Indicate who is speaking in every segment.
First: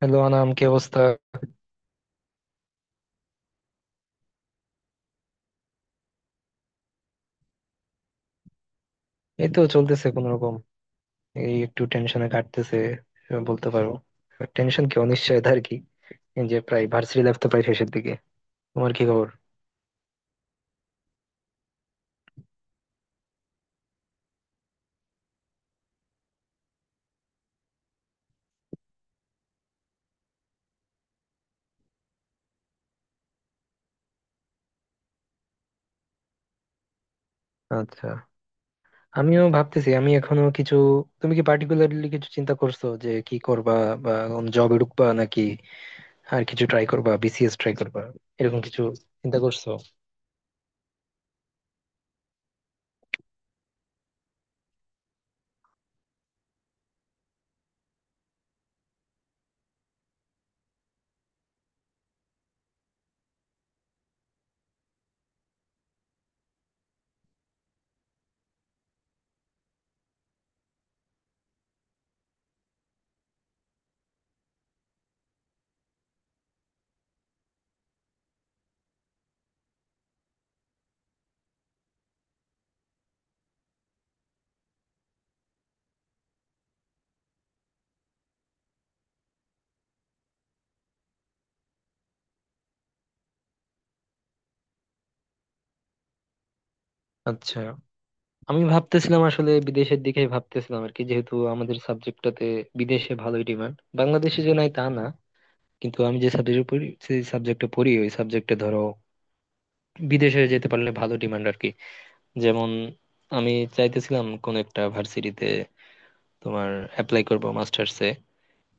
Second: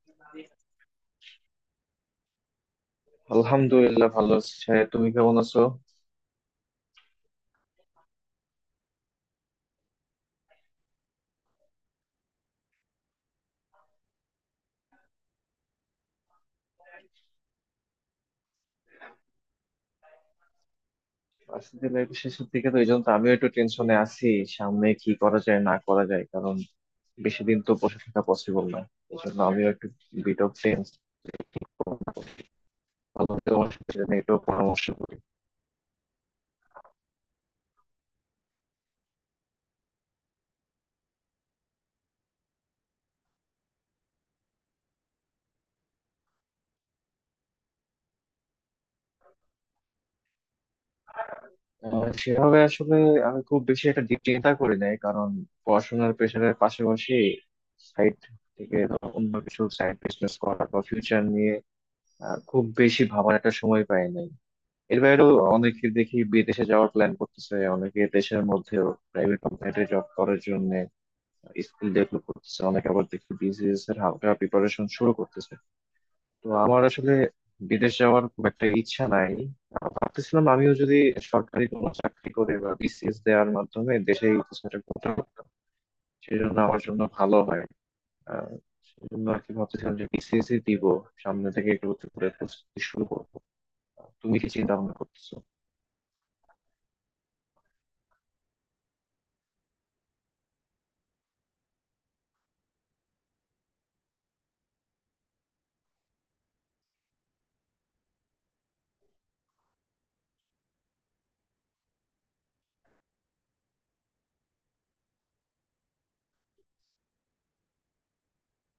Speaker 1: Hello Anam, কি অবস্থা?
Speaker 2: আলহামদুলিল্লাহ, ভালো আছি সাহেব। তুমি কেমন আছো?
Speaker 1: এই তো চলতেছে কোন রকম। এই একটু টেনশনে কাটতেছে বলতে পারো। টেনশন কি, অনিশ্চয়তা আর কি। এই যে প্রায় ভার্সিটি লাইফ তো প্রায় শেষের দিকে। তোমার কি খবর?
Speaker 2: ভার্সিটি লাইফের শেষের দিকে, তো এই জন্য তো আমিও একটু টেনশনে আছি। সামনে কি করা যায় না করা যায়, কারণ বেশি দিন তো বসে থাকা পসিবল না। এই জন্য আমিও একটু বিট অফ টেন্স। তোমার সাথে এটা নিয়ে একটু পরামর্শ করি।
Speaker 1: আচ্ছা, আমিও ভাবতেছি, আমি এখনো কিছু। তুমি কি পার্টিকুলারলি কিছু চিন্তা করছো যে কি করবা? বা কোন জবে ঢুকবা নাকি আর কিছু ট্রাই করবা, বিসিএস ট্রাই করবা, এরকম কিছু চিন্তা করছো?
Speaker 2: সেভাবে আসলে আমি খুব বেশি একটা deep চিন্তা করি নাই, কারণ পড়াশোনার প্রেশারের পাশাপাশি সাইড থেকে ধরো অন্য কিছু সাইড বিজনেস করা বা ফিউচার নিয়ে খুব বেশি ভাবার একটা সময় পাই নাই। এর বাইরেও অনেকে দেখি বিদেশে যাওয়ার প্ল্যান করতেছে, অনেকে দেশের মধ্যেও প্রাইভেট কোম্পানিতে জব করার জন্য স্কিল ডেভেলপ করতেছে, অনেকে আবার দেখি বিসিএস এর হালকা প্রিপারেশন শুরু করতেছে। তো আমার আসলে বিদেশ যাওয়ার খুব একটা ইচ্ছা নাই। ভাবতেছিলাম আমিও যদি সরকারি কোনো চাকরি করে বা বিসিএস দেওয়ার মাধ্যমে দেশে এই কিছুটা করতে পারতাম, সেজন্য আমার জন্য ভালো হয়। আহ সেজন্য আর কি ভাবতেছিলাম যে বিসিএস দিব, সামনে থেকে একটু করে প্রস্তুতি শুরু করবো। তুমি কি চিন্তা ভাবনা করতেছো?
Speaker 1: আচ্ছা, আমি ভাবতেছিলাম আসলে বিদেশের দিকে ভাবতেছিলাম আর কি, যেহেতু আমাদের সাবজেক্টটাতে বিদেশে ভালোই ডিমান্ড, বাংলাদেশে যে নাই তা না, কিন্তু আমি যে সাবজেক্টে পড়ি সেই সাবজেক্টে পড়ি, ওই সাবজেক্টে ধরো বিদেশে যেতে পারলে ভালো ডিমান্ড আর কি। যেমন আমি চাইতেছিলাম কোন একটা ভার্সিটিতে তোমার অ্যাপ্লাই করব মাস্টার্সে,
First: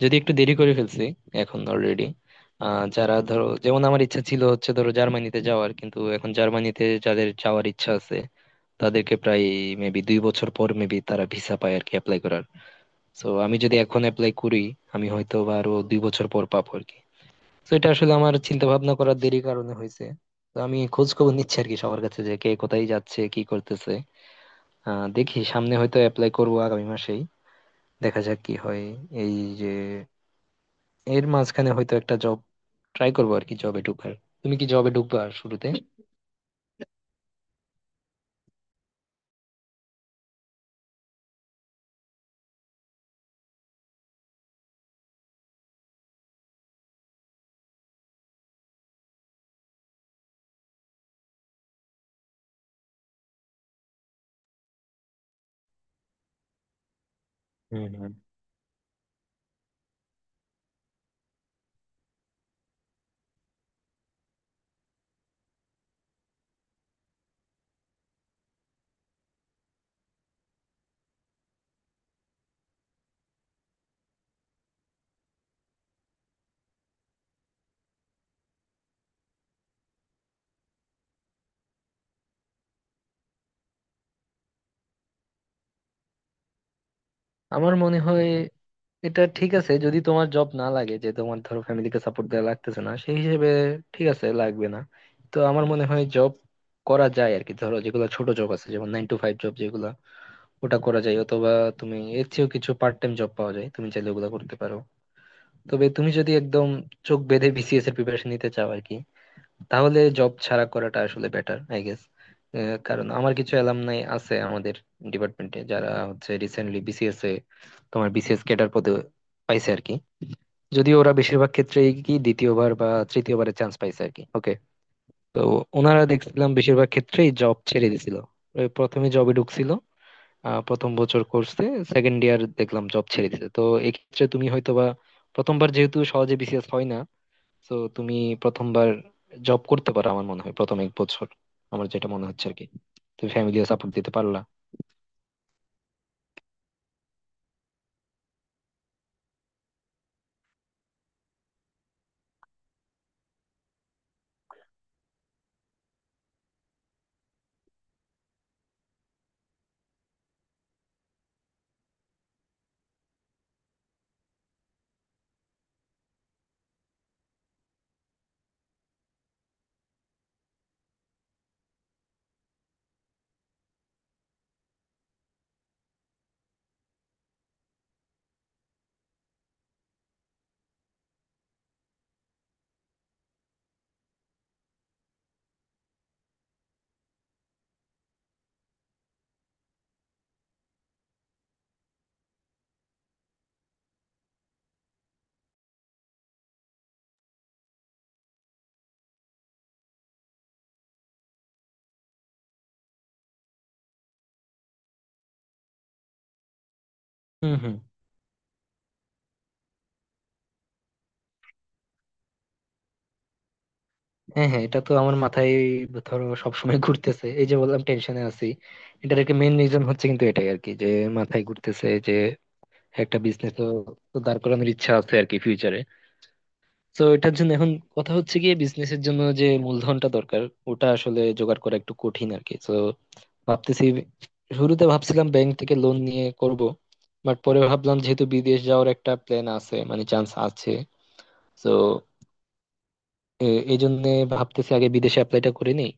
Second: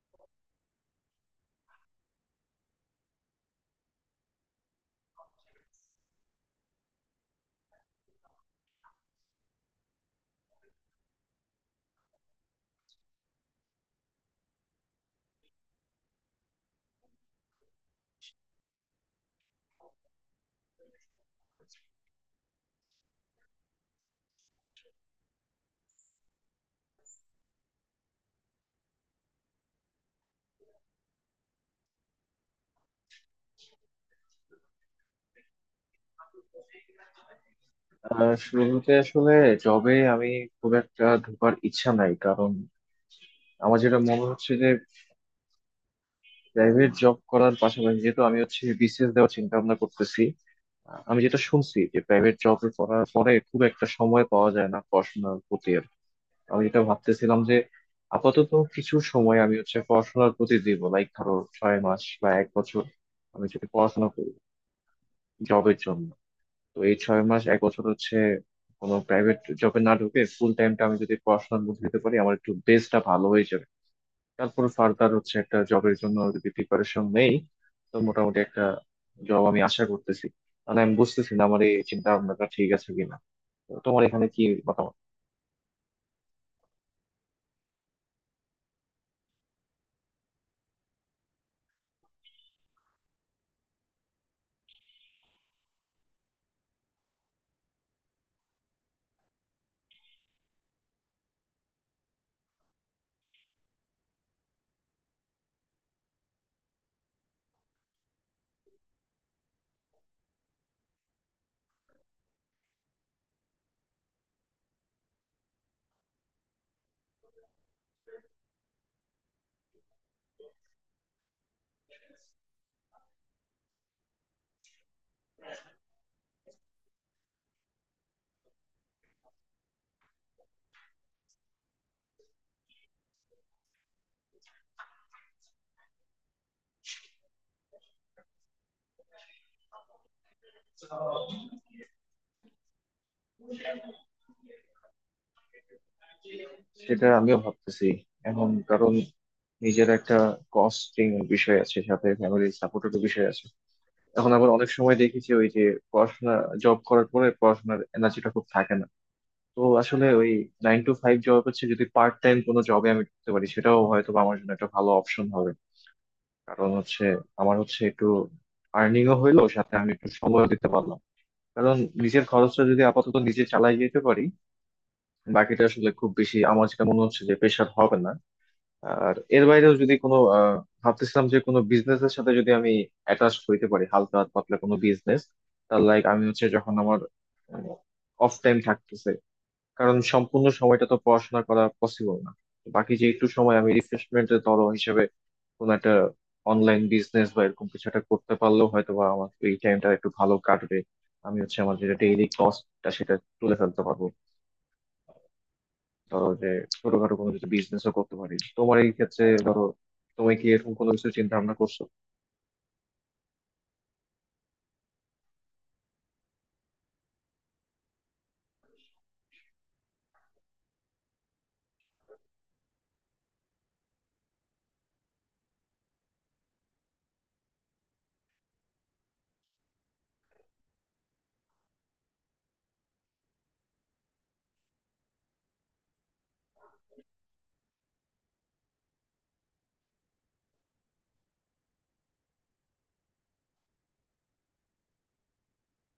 Speaker 1: যদি একটু দেরি করে ফেলছি এখন অলরেডি। যারা ধরো, যেমন আমার ইচ্ছা ছিল হচ্ছে ধরো জার্মানিতে যাওয়ার, কিন্তু এখন জার্মানিতে যাদের যাওয়ার ইচ্ছা আছে তাদেরকে প্রায় মেবি 2 বছর পর মেবি তারা ভিসা পায় আর কি অ্যাপ্লাই করার। তো আমি যদি এখন অ্যাপ্লাই করি, আমি হয়তো বা আরো 2 বছর পর পাবো আর কি। তো এটা আসলে আমার চিন্তা ভাবনা করার দেরি কারণে হয়েছে। তো আমি খোঁজ খবর নিচ্ছি আর কি সবার কাছে, যে কে কোথায় যাচ্ছে, কি করতেছে। দেখি সামনে হয়তো অ্যাপ্লাই করবো আগামী মাসেই, দেখা যাক কি হয়। এই যে এর মাঝখানে হয়তো একটা জব ট্রাই করবো আর কি, জবে ঢুকার। তুমি কি জবে ঢুকবা শুরুতে?
Speaker 2: শুরুতে আসলে জবে আমি খুব একটা ঢোকার ইচ্ছা নাই, কারণ আমার যেটা মনে হচ্ছে যে প্রাইভেট জব করার পাশাপাশি যেহেতু আমি হচ্ছে বিসিএস দেওয়ার চিন্তা ভাবনা করতেছি। আমি যেটা শুনছি যে প্রাইভেট জব করার পরে খুব একটা সময় পাওয়া যায় না পড়াশোনার প্রতি, আর কি। আমি যেটা ভাবতেছিলাম যে
Speaker 1: হম, হম।
Speaker 2: আপাতত কিছু সময় আমি হচ্ছে পড়াশোনার প্রতি দিব, লাইক ধরো ছয় মাস বা এক বছর। আমি যদি পড়াশোনা করি জবের জন্য, তো এই ছয় মাস এক বছর হচ্ছে কোনো প্রাইভেট জবে না ঢুকে ফুল টাইমটা আমি যদি পড়াশোনার মধ্যে দিতে পারি, আমার একটু বেসটা ভালো হয়ে যাবে। তারপর ফার্দার হচ্ছে একটা জবের জন্য যদি প্রিপারেশন নেই, তো মোটামুটি একটা জব আমি আশা করতেছি। মানে আমি বুঝতেছি না আমার এই চিন্তা ভাবনাটা ঠিক আছে কিনা। তো তোমার এখানে কি মতামত?
Speaker 1: আমার মনে হয় এটা ঠিক আছে, যদি তোমার জব না লাগে, যে তোমার ধরো ফ্যামিলিকে সাপোর্ট দেওয়া লাগতেছে না সেই হিসেবে, ঠিক আছে, লাগবে না। তো আমার মনে হয় জব করা যায় আর কি, ধরো যেগুলো ছোট জব আছে, যেমন 9 টু 5 জব, যেগুলো ওটা করা যায়। অথবা তুমি এর চেয়েও কিছু পার্ট টাইম জব পাওয়া যায়, তুমি চাইলে ওগুলো করতে পারো। তবে তুমি যদি একদম চোখ বেঁধে বিসিএস এর প্রিপারেশন নিতে চাও আর কি, তাহলে জব ছাড়া করাটা আসলে বেটার আই গেস। কারণ আমার কিছু অ্যালামনাই আছে আমাদের ডিপার্টমেন্টে যারা হচ্ছে রিসেন্টলি বিসিএস এ তোমার বিসিএস ক্যাডার পদে পাইছে আর কি। যদিও ওরা বেশিরভাগ ক্ষেত্রেই কি দ্বিতীয়বার বা তৃতীয়বারের চান্স পাইছে আর কি, ওকে। তো ওনারা দেখছিলাম বেশিরভাগ ক্ষেত্রেই জব ছেড়ে দিছিল, ওই প্রথমে জবে ঢুকছিল। প্রথম বছর কোর্সে সেকেন্ড ইয়ার দেখলাম জব ছেড়ে দিছে। তো এক্ষেত্রে তুমি হয়তোবা প্রথমবার যেহেতু সহজে বিসিএস হয় না, তো তুমি প্রথমবার জব করতে পারো, আমার মনে হয় প্রথম 1 বছর। আমার যেটা মনে হচ্ছে আর কি, তুমি ফ্যামিলিও সাপোর্ট দিতে পারলা।
Speaker 2: সেটা আমিও ভাবতেছি এখন, কারণ নিজের একটা কস্টিং বিষয় আছে, সাথে ফ্যামিলির সাপোর্টের বিষয় আছে। এখন আবার অনেক সময় দেখেছি ওই যে পড়াশোনা, জব করার পরে পড়াশোনার এনার্জিটা খুব থাকে না। তো আসলে ওই নাইন টু ফাইভ জব হচ্ছে, যদি পার্ট টাইম কোনো জবে আমি ঢুকতে পারি, সেটাও হয়তো বা আমার জন্য একটা ভালো অপশন হবে। কারণ হচ্ছে আমার হচ্ছে একটু আর্নিংও হইলো, সাথে আমি একটু সময় দিতে পারলাম। কারণ নিজের খরচটা যদি আপাতত নিজে চালাই যেতে পারি, বাকিটা আসলে খুব বেশি আমার যেটা মনে হচ্ছে যে প্রেশার হবে না। আর এর বাইরেও যদি কোনো ভাবতেছিলাম যে কোনো বিজনেস এর সাথে যদি আমি অ্যাটাচ হইতে পারি, হালকা পাতলা কোনো বিজনেস, তার লাইক আমি হচ্ছে যখন আমার অফ টাইম থাকতেছে, কারণ সম্পূর্ণ সময়টা তো পড়াশোনা করা পসিবল না। তো বাকি যে একটু সময় আমি রিফ্রেশমেন্টের ধরো হিসেবে কোনো একটা অনলাইন বিজনেস বা এরকম কিছু একটা করতে পারলেও হয়তো বা আমার এই টাইমটা একটু ভালো কাটবে। আমি হচ্ছে আমার যেটা ডেইলি কস্টটা, সেটা তুলে ফেলতে পারবো। ধরো যে ছোটখাটো কোনো কিছু
Speaker 1: হুম, হুম।
Speaker 2: বিজনেসও করতে পারি তোমার এই ক্ষেত্রে ধরো। তুমি কি এরকম কোনো কিছু চিন্তা ভাবনা করছো?
Speaker 1: হ্যাঁ, হ্যাঁ, এটা তো আমার মাথায় ধরো সবসময় ঘুরতেছে, এই যে বললাম টেনশনে আছি, এটার একটা মেন রিজন হচ্ছে কিন্তু এটাই আর কি, যে মাথায় ঘুরতেছে যে একটা বিজনেস তো তো দাঁড় করানোর ইচ্ছা আছে আর কি ফিউচারে। তো এটার জন্য এখন কথা হচ্ছে গিয়ে, বিজনেসের জন্য যে মূলধনটা দরকার ওটা আসলে জোগাড় করা একটু কঠিন আর কি। তো ভাবতেছি, শুরুতে ভাবছিলাম ব্যাংক থেকে লোন নিয়ে করব, বাট পরে ভাবলাম যেহেতু বিদেশ যাওয়ার একটা প্ল্যান আছে, মানে চান্স আছে, তো এই জন্য ভাবতেছি আগে বিদেশে অ্যাপ্লাইটা করে নিই।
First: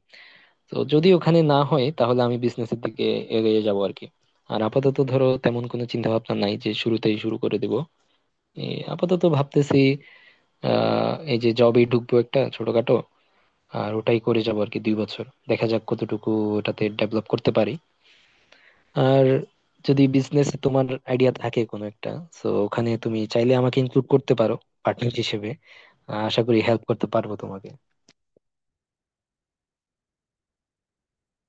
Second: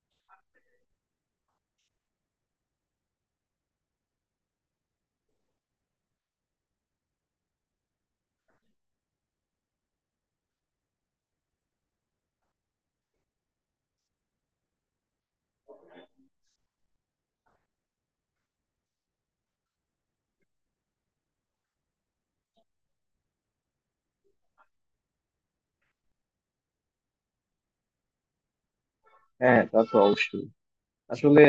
Speaker 1: তো যদি ওখানে না হয় তাহলে আমি বিজনেসের দিকে এগিয়ে যাব আর কি। আর আপাতত ধরো তেমন কোনো চিন্তা ভাবনা নাই যে শুরুতেই শুরু করে দেব। আপাতত ভাবতেছি এই যে জবে ঢুকবো একটা ছোটখাটো, আর ওটাই করে যাবো আর কি 2 বছর, দেখা যাক কতটুকু ওটাতে ডেভেলপ করতে পারি। আর যদি বিজনেস তোমার আইডিয়া থাকে কোনো একটা, তো ওখানে তুমি চাইলে আমাকে ইনক্লুড করতে পারো পার্টনার হিসেবে। আশা করি হেল্প করতে পারবো তোমাকে।
Speaker 2: হ্যাঁ, তা তো অবশ্যই। আসলে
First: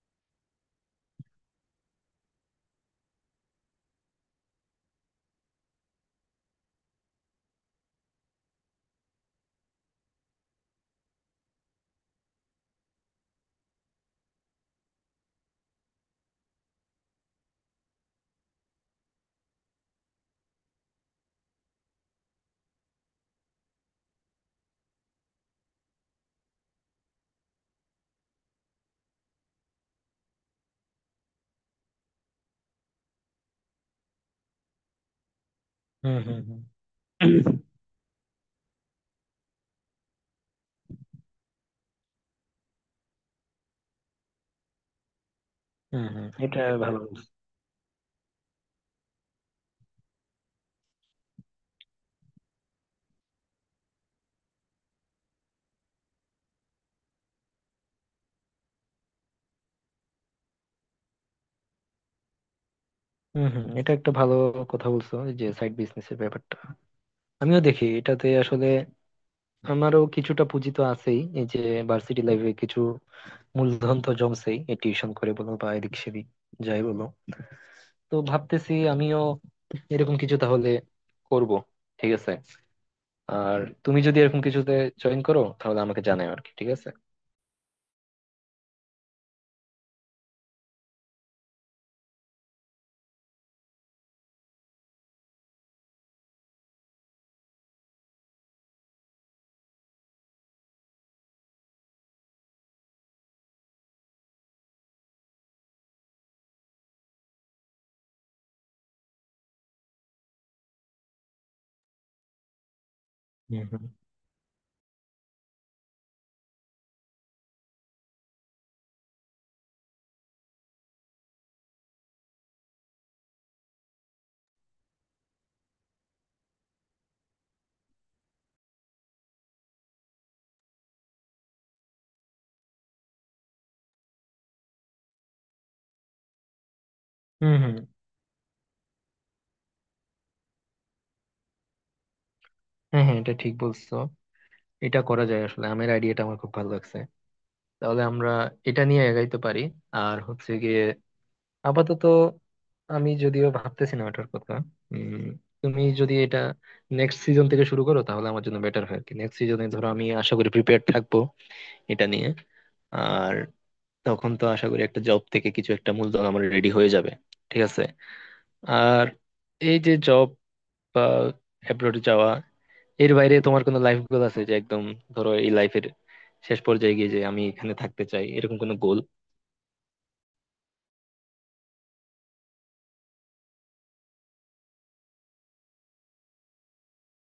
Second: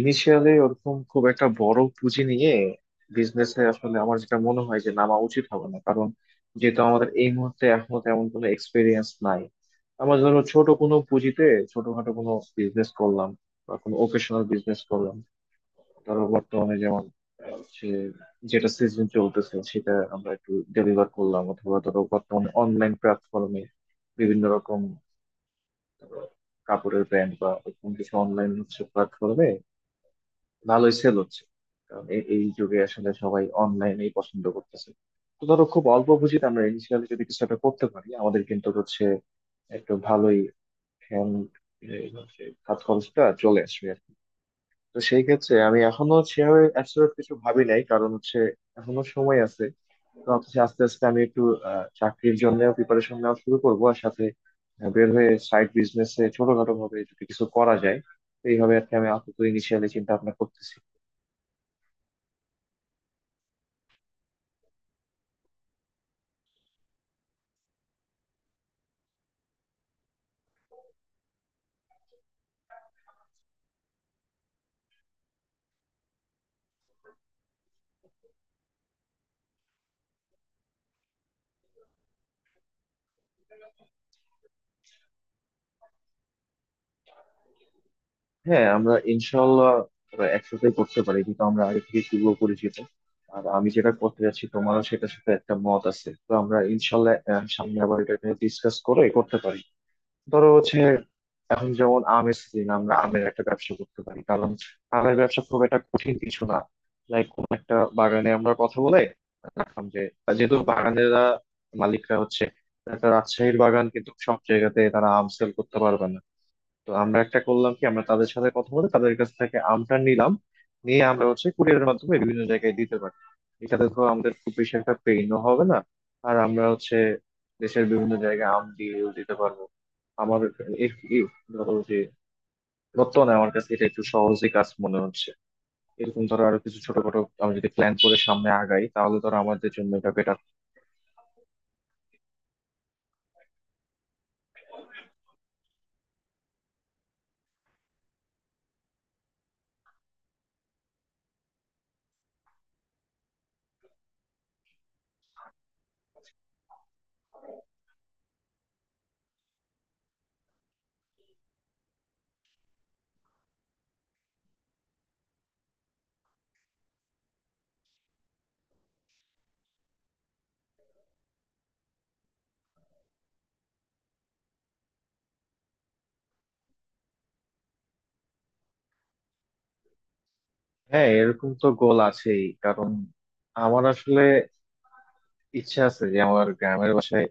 Speaker 2: ইনিশিয়ালি ওরকম খুব একটা বড় পুঁজি নিয়ে বিজনেসে আসলে আমার যেটা মনে হয় যে নামা উচিত হবে না, কারণ যেহেতু আমাদের এই মুহূর্তে এখনো তেমন কোনো এক্সপিরিয়েন্স নাই। আমরা ধরো ছোট কোনো পুঁজিতে ছোটখাটো কোনো বিজনেস করলাম বা কোনো ওকেশনাল বিজনেস করলাম। ধরো বর্তমানে যেমন সে যেটা সিজন চলতেছে সেটা আমরা একটু ডেলিভার করলাম, অথবা ধরো বর্তমানে অনলাইন প্ল্যাটফর্মে বিভিন্ন রকম ধরো কাপড়ের ব্র্যান্ড বা এরকম কিছু অনলাইন হচ্ছে প্ল্যাটফর্মে ভালোই সেল হচ্ছে, কারণ এই যুগে আসলে সবাই অনলাইনেই পছন্দ করতেছে। তো ধরো খুব অল্প
Speaker 1: হুম, হুম,
Speaker 2: পুঁজিতে
Speaker 1: হুম।
Speaker 2: আমরা ইনিশিয়ালি যদি কিছু একটা করতে পারি, আমাদের কিন্তু হচ্ছে একটু ভালোই হ্যান্ড হাত খরচটা চলে আসবে আর কি। তো সেই ক্ষেত্রে আমি
Speaker 1: হুম,
Speaker 2: এখনো
Speaker 1: হুম, এটা
Speaker 2: সেভাবে
Speaker 1: ভালো
Speaker 2: অ্যাবসলিউট
Speaker 1: বলছো।
Speaker 2: কিছু ভাবি নাই, কারণ হচ্ছে এখনো সময় আছে। তো হচ্ছে আস্তে আস্তে আমি একটু চাকরির জন্য প্রিপারেশন নেওয়া শুরু করবো, আর সাথে বের হয়ে সাইড বিজনেসে ছোটখাটো ভাবে যদি কিছু করা যায়। তো এইভাবে আর কি আমি আপাতত ইনিশিয়ালি চিন্তা ভাবনা করতেছি।
Speaker 1: হুম, হুম, এটা একটা ভালো কথা বলছো, এই যে সাইড বিজনেস এর ব্যাপারটা। আমিও দেখি এটাতে আসলে আমারও কিছুটা পুঁজি তো আছেই, এই যে ভার্সিটি লাইফে কিছু মূলধন তো জমছেই, এই টিউশন করে বলো বা এদিক সেদিক যাই বলো। তো ভাবতেছি আমিও এরকম কিছু তাহলে করব, ঠিক আছে। আর তুমি যদি এরকম কিছুতে জয়েন করো তাহলে আমাকে জানাও আর কি, ঠিক আছে।
Speaker 2: হ্যাঁ, আমরা ইনশাল্লাহ একসাথে করতে পারি, কিন্তু আমরা আগে থেকে পূর্ব পরিচিত, আর আমি যেটা করতে যাচ্ছি তোমারও সেটার সাথে একটা মত আছে। তো আমরা ইনশাল্লাহ সামনে আবার এটা ডিসকাস করে করতে পারি। ধরো হচ্ছে এখন যেমন আমের সিজন, আমরা আমের একটা ব্যবসা করতে পারি, কারণ আমের ব্যবসা খুব একটা কঠিন কিছু না। লাইক কোন একটা বাগানে আমরা কথা বলে রাখলাম যে, যেহেতু বাগানেরা মালিকরা হচ্ছে একটা রাজশাহীর
Speaker 1: হুম, হুম।
Speaker 2: বাগান, কিন্তু সব জায়গাতে তারা আম সেল করতে পারবে না, তো আমরা একটা করলাম কি, আমরা তাদের সাথে কথা বলে তাদের কাছ থেকে আমটা নিলাম, নিয়ে আমরা হচ্ছে কুরিয়ারের মাধ্যমে বিভিন্ন জায়গায় দিতে পারি। এটাতে তো আমাদের খুব বেশি একটা পেইনও হবে না, আর আমরা হচ্ছে দেশের বিভিন্ন জায়গায় আম দিয়ে দিতে পারবো। আমার এ- এ- ধরো যে বর্তমানে আমার কাছে এটা একটু সহজই কাজ মনে হচ্ছে। এরকম ধরো আরো কিছু ছোটখাটো আমি
Speaker 1: হুম,
Speaker 2: যদি
Speaker 1: হুম।
Speaker 2: প্ল্যান করে সামনে আগাই, তাহলে ধরো আমাদের জন্য এটা বেটার।
Speaker 1: হ্যাঁ, হ্যাঁ, এটা ঠিক বলছো, এটা করা যায় আসলে। আমের আইডিয়াটা আমার খুব ভালো লাগছে, তাহলে আমরা এটা নিয়ে এগাইতে পারি। আর হচ্ছে গিয়ে আপাতত আমি যদিও ভাবতেছি না ওটার কথা। উম তুমি যদি এটা নেক্সট সিজন থেকে শুরু করো তাহলে আমার জন্য বেটার হয় আর কি। নেক্সট সিজনে ধরো আমি আশা করি প্রিপেয়ার থাকবো এটা নিয়ে। আর তখন তো আশা করি একটা জব থেকে কিছু একটা মূলধন আমার রেডি হয়ে যাবে, ঠিক আছে। আর এই যে জব বা অ্যাব্রোডে যাওয়া, এর বাইরে তোমার কোনো লাইফ গোল আছে, যে একদম ধরো এই লাইফের শেষ পর্যায়ে গিয়ে যে আমি এখানে থাকতে চাই, এরকম কোনো গোল?
Speaker 2: হ্যাঁ, এরকম তো গোল আছেই, কারণ আমার আসলে ইচ্ছা আছে যে আমার গ্রামের বাসায়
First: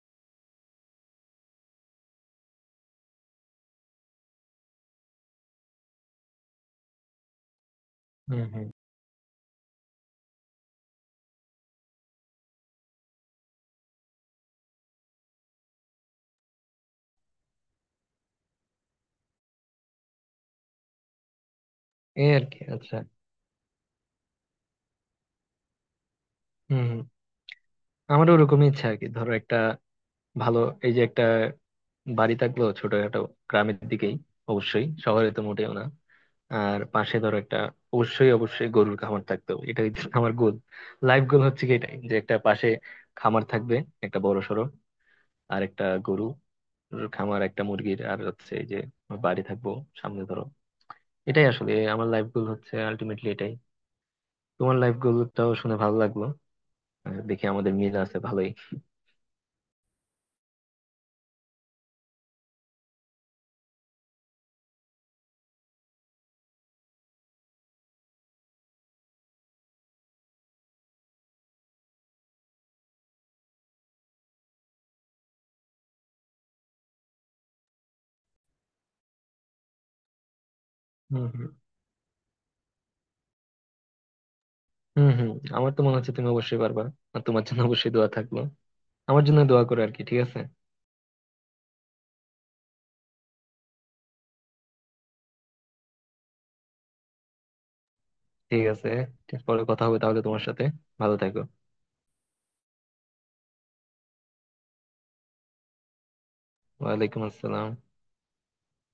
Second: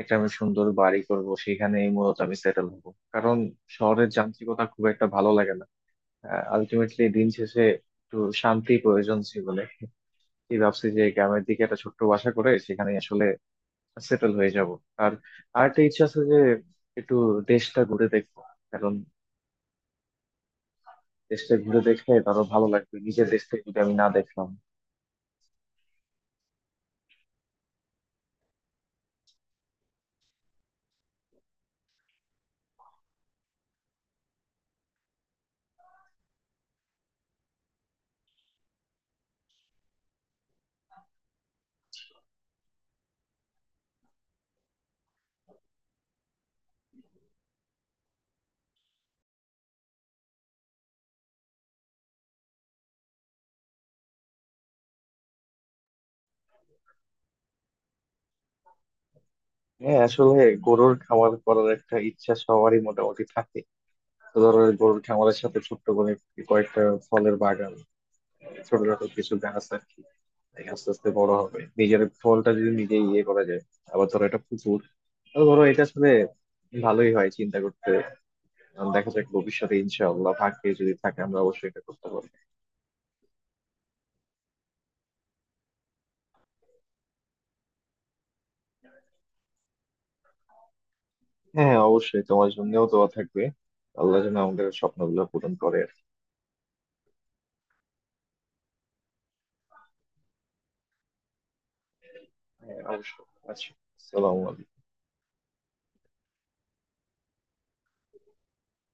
Speaker 2: একটা আমি সুন্দর বাড়ি করব, সেখানেই মূলত আমি সেটেল হব। কারণ শহরের যান্ত্রিকতা খুব একটা ভালো লাগে না। আলটিমেটলি দিন শেষে একটু
Speaker 1: হম, হম।
Speaker 2: শান্তি প্রয়োজন জীবনে। এই ভাবছি যে গ্রামের দিকে একটা ছোট্ট বাসা করে সেখানে আসলে সেটেল হয়ে যাব। আর আরেকটা ইচ্ছা আছে যে একটু দেশটা ঘুরে দেখবো, কারণ দেশটা ঘুরে দেখলে
Speaker 1: এই
Speaker 2: তারও
Speaker 1: আর কি,
Speaker 2: ভালো লাগবে,
Speaker 1: আচ্ছা।
Speaker 2: নিজের দেশটা যদি আমি না দেখলাম।
Speaker 1: হম, হম। আমারও ওরকমই ইচ্ছা আর কি, ধরো একটা ভালো এই যে একটা বাড়ি থাকলেও ছোটখাটো, গ্রামের দিকেই, অবশ্যই শহরে তো মোটেও না। আর পাশে ধরো একটা অবশ্যই অবশ্যই গরুর খামার থাকতো, এটা হচ্ছে আমার গোল। লাইফ গোল হচ্ছে কি এটাই, যে একটা পাশে খামার থাকবে একটা বড় সড়ো, আর একটা গরু খামার, একটা মুরগির, আর হচ্ছে এই যে আমার বাড়ি থাকবো সামনে ধরো। এটাই আসলে আমার লাইফ গোল হচ্ছে, আলটিমেটলি এটাই। তোমার লাইফ গোলটাও শুনে ভালো লাগলো, আর দেখি আমাদের মিল আছে ভালোই।
Speaker 2: হ্যাঁ, আসলে গরুর খামার করার একটা ইচ্ছা সবারই মোটামুটি থাকে। তো ধরো গরুর খামারের সাথে ছোট্ট করে কয়েকটা ফলের বাগান, ছোটখাটো কিছু গাছ আর কি, এই আস্তে আস্তে বড় হবে, নিজের ফলটা যদি নিজে ইয়ে করা যায়। আবার ধরো এটা পুকুর, তো ধরো এটা আসলে ভালোই হয় চিন্তা করতে। আহ, দেখা যাক ভবিষ্যতে ইনশাআল্লাহ ভাগ্যে যদি
Speaker 1: হম,
Speaker 2: থাকে আমরা
Speaker 1: হম।
Speaker 2: অবশ্যই এটা করতে পারবো।
Speaker 1: হম, হম। আমার তো মনে হচ্ছে তুমি অবশ্যই পারবা, আর তোমার জন্য অবশ্যই দোয়া থাকলো। আমার জন্য দোয়া করো আর কি, ঠিক আছে।
Speaker 2: হ্যাঁ, অবশ্যই তোমার জন্যও দোয়া থাকবে। আল্লাহ যেন আমাদের স্বপ্নগুলো পূরণ করে আর কি।
Speaker 1: ঠিক আছে, পরে কথা হবে তাহলে তোমার সাথে। ভালো থেকো।
Speaker 2: হ্যাঁ, অবশ্যই। আচ্ছা। আসসালামু আলাইকুম।
Speaker 1: ওয়ালাইকুম আসসালাম।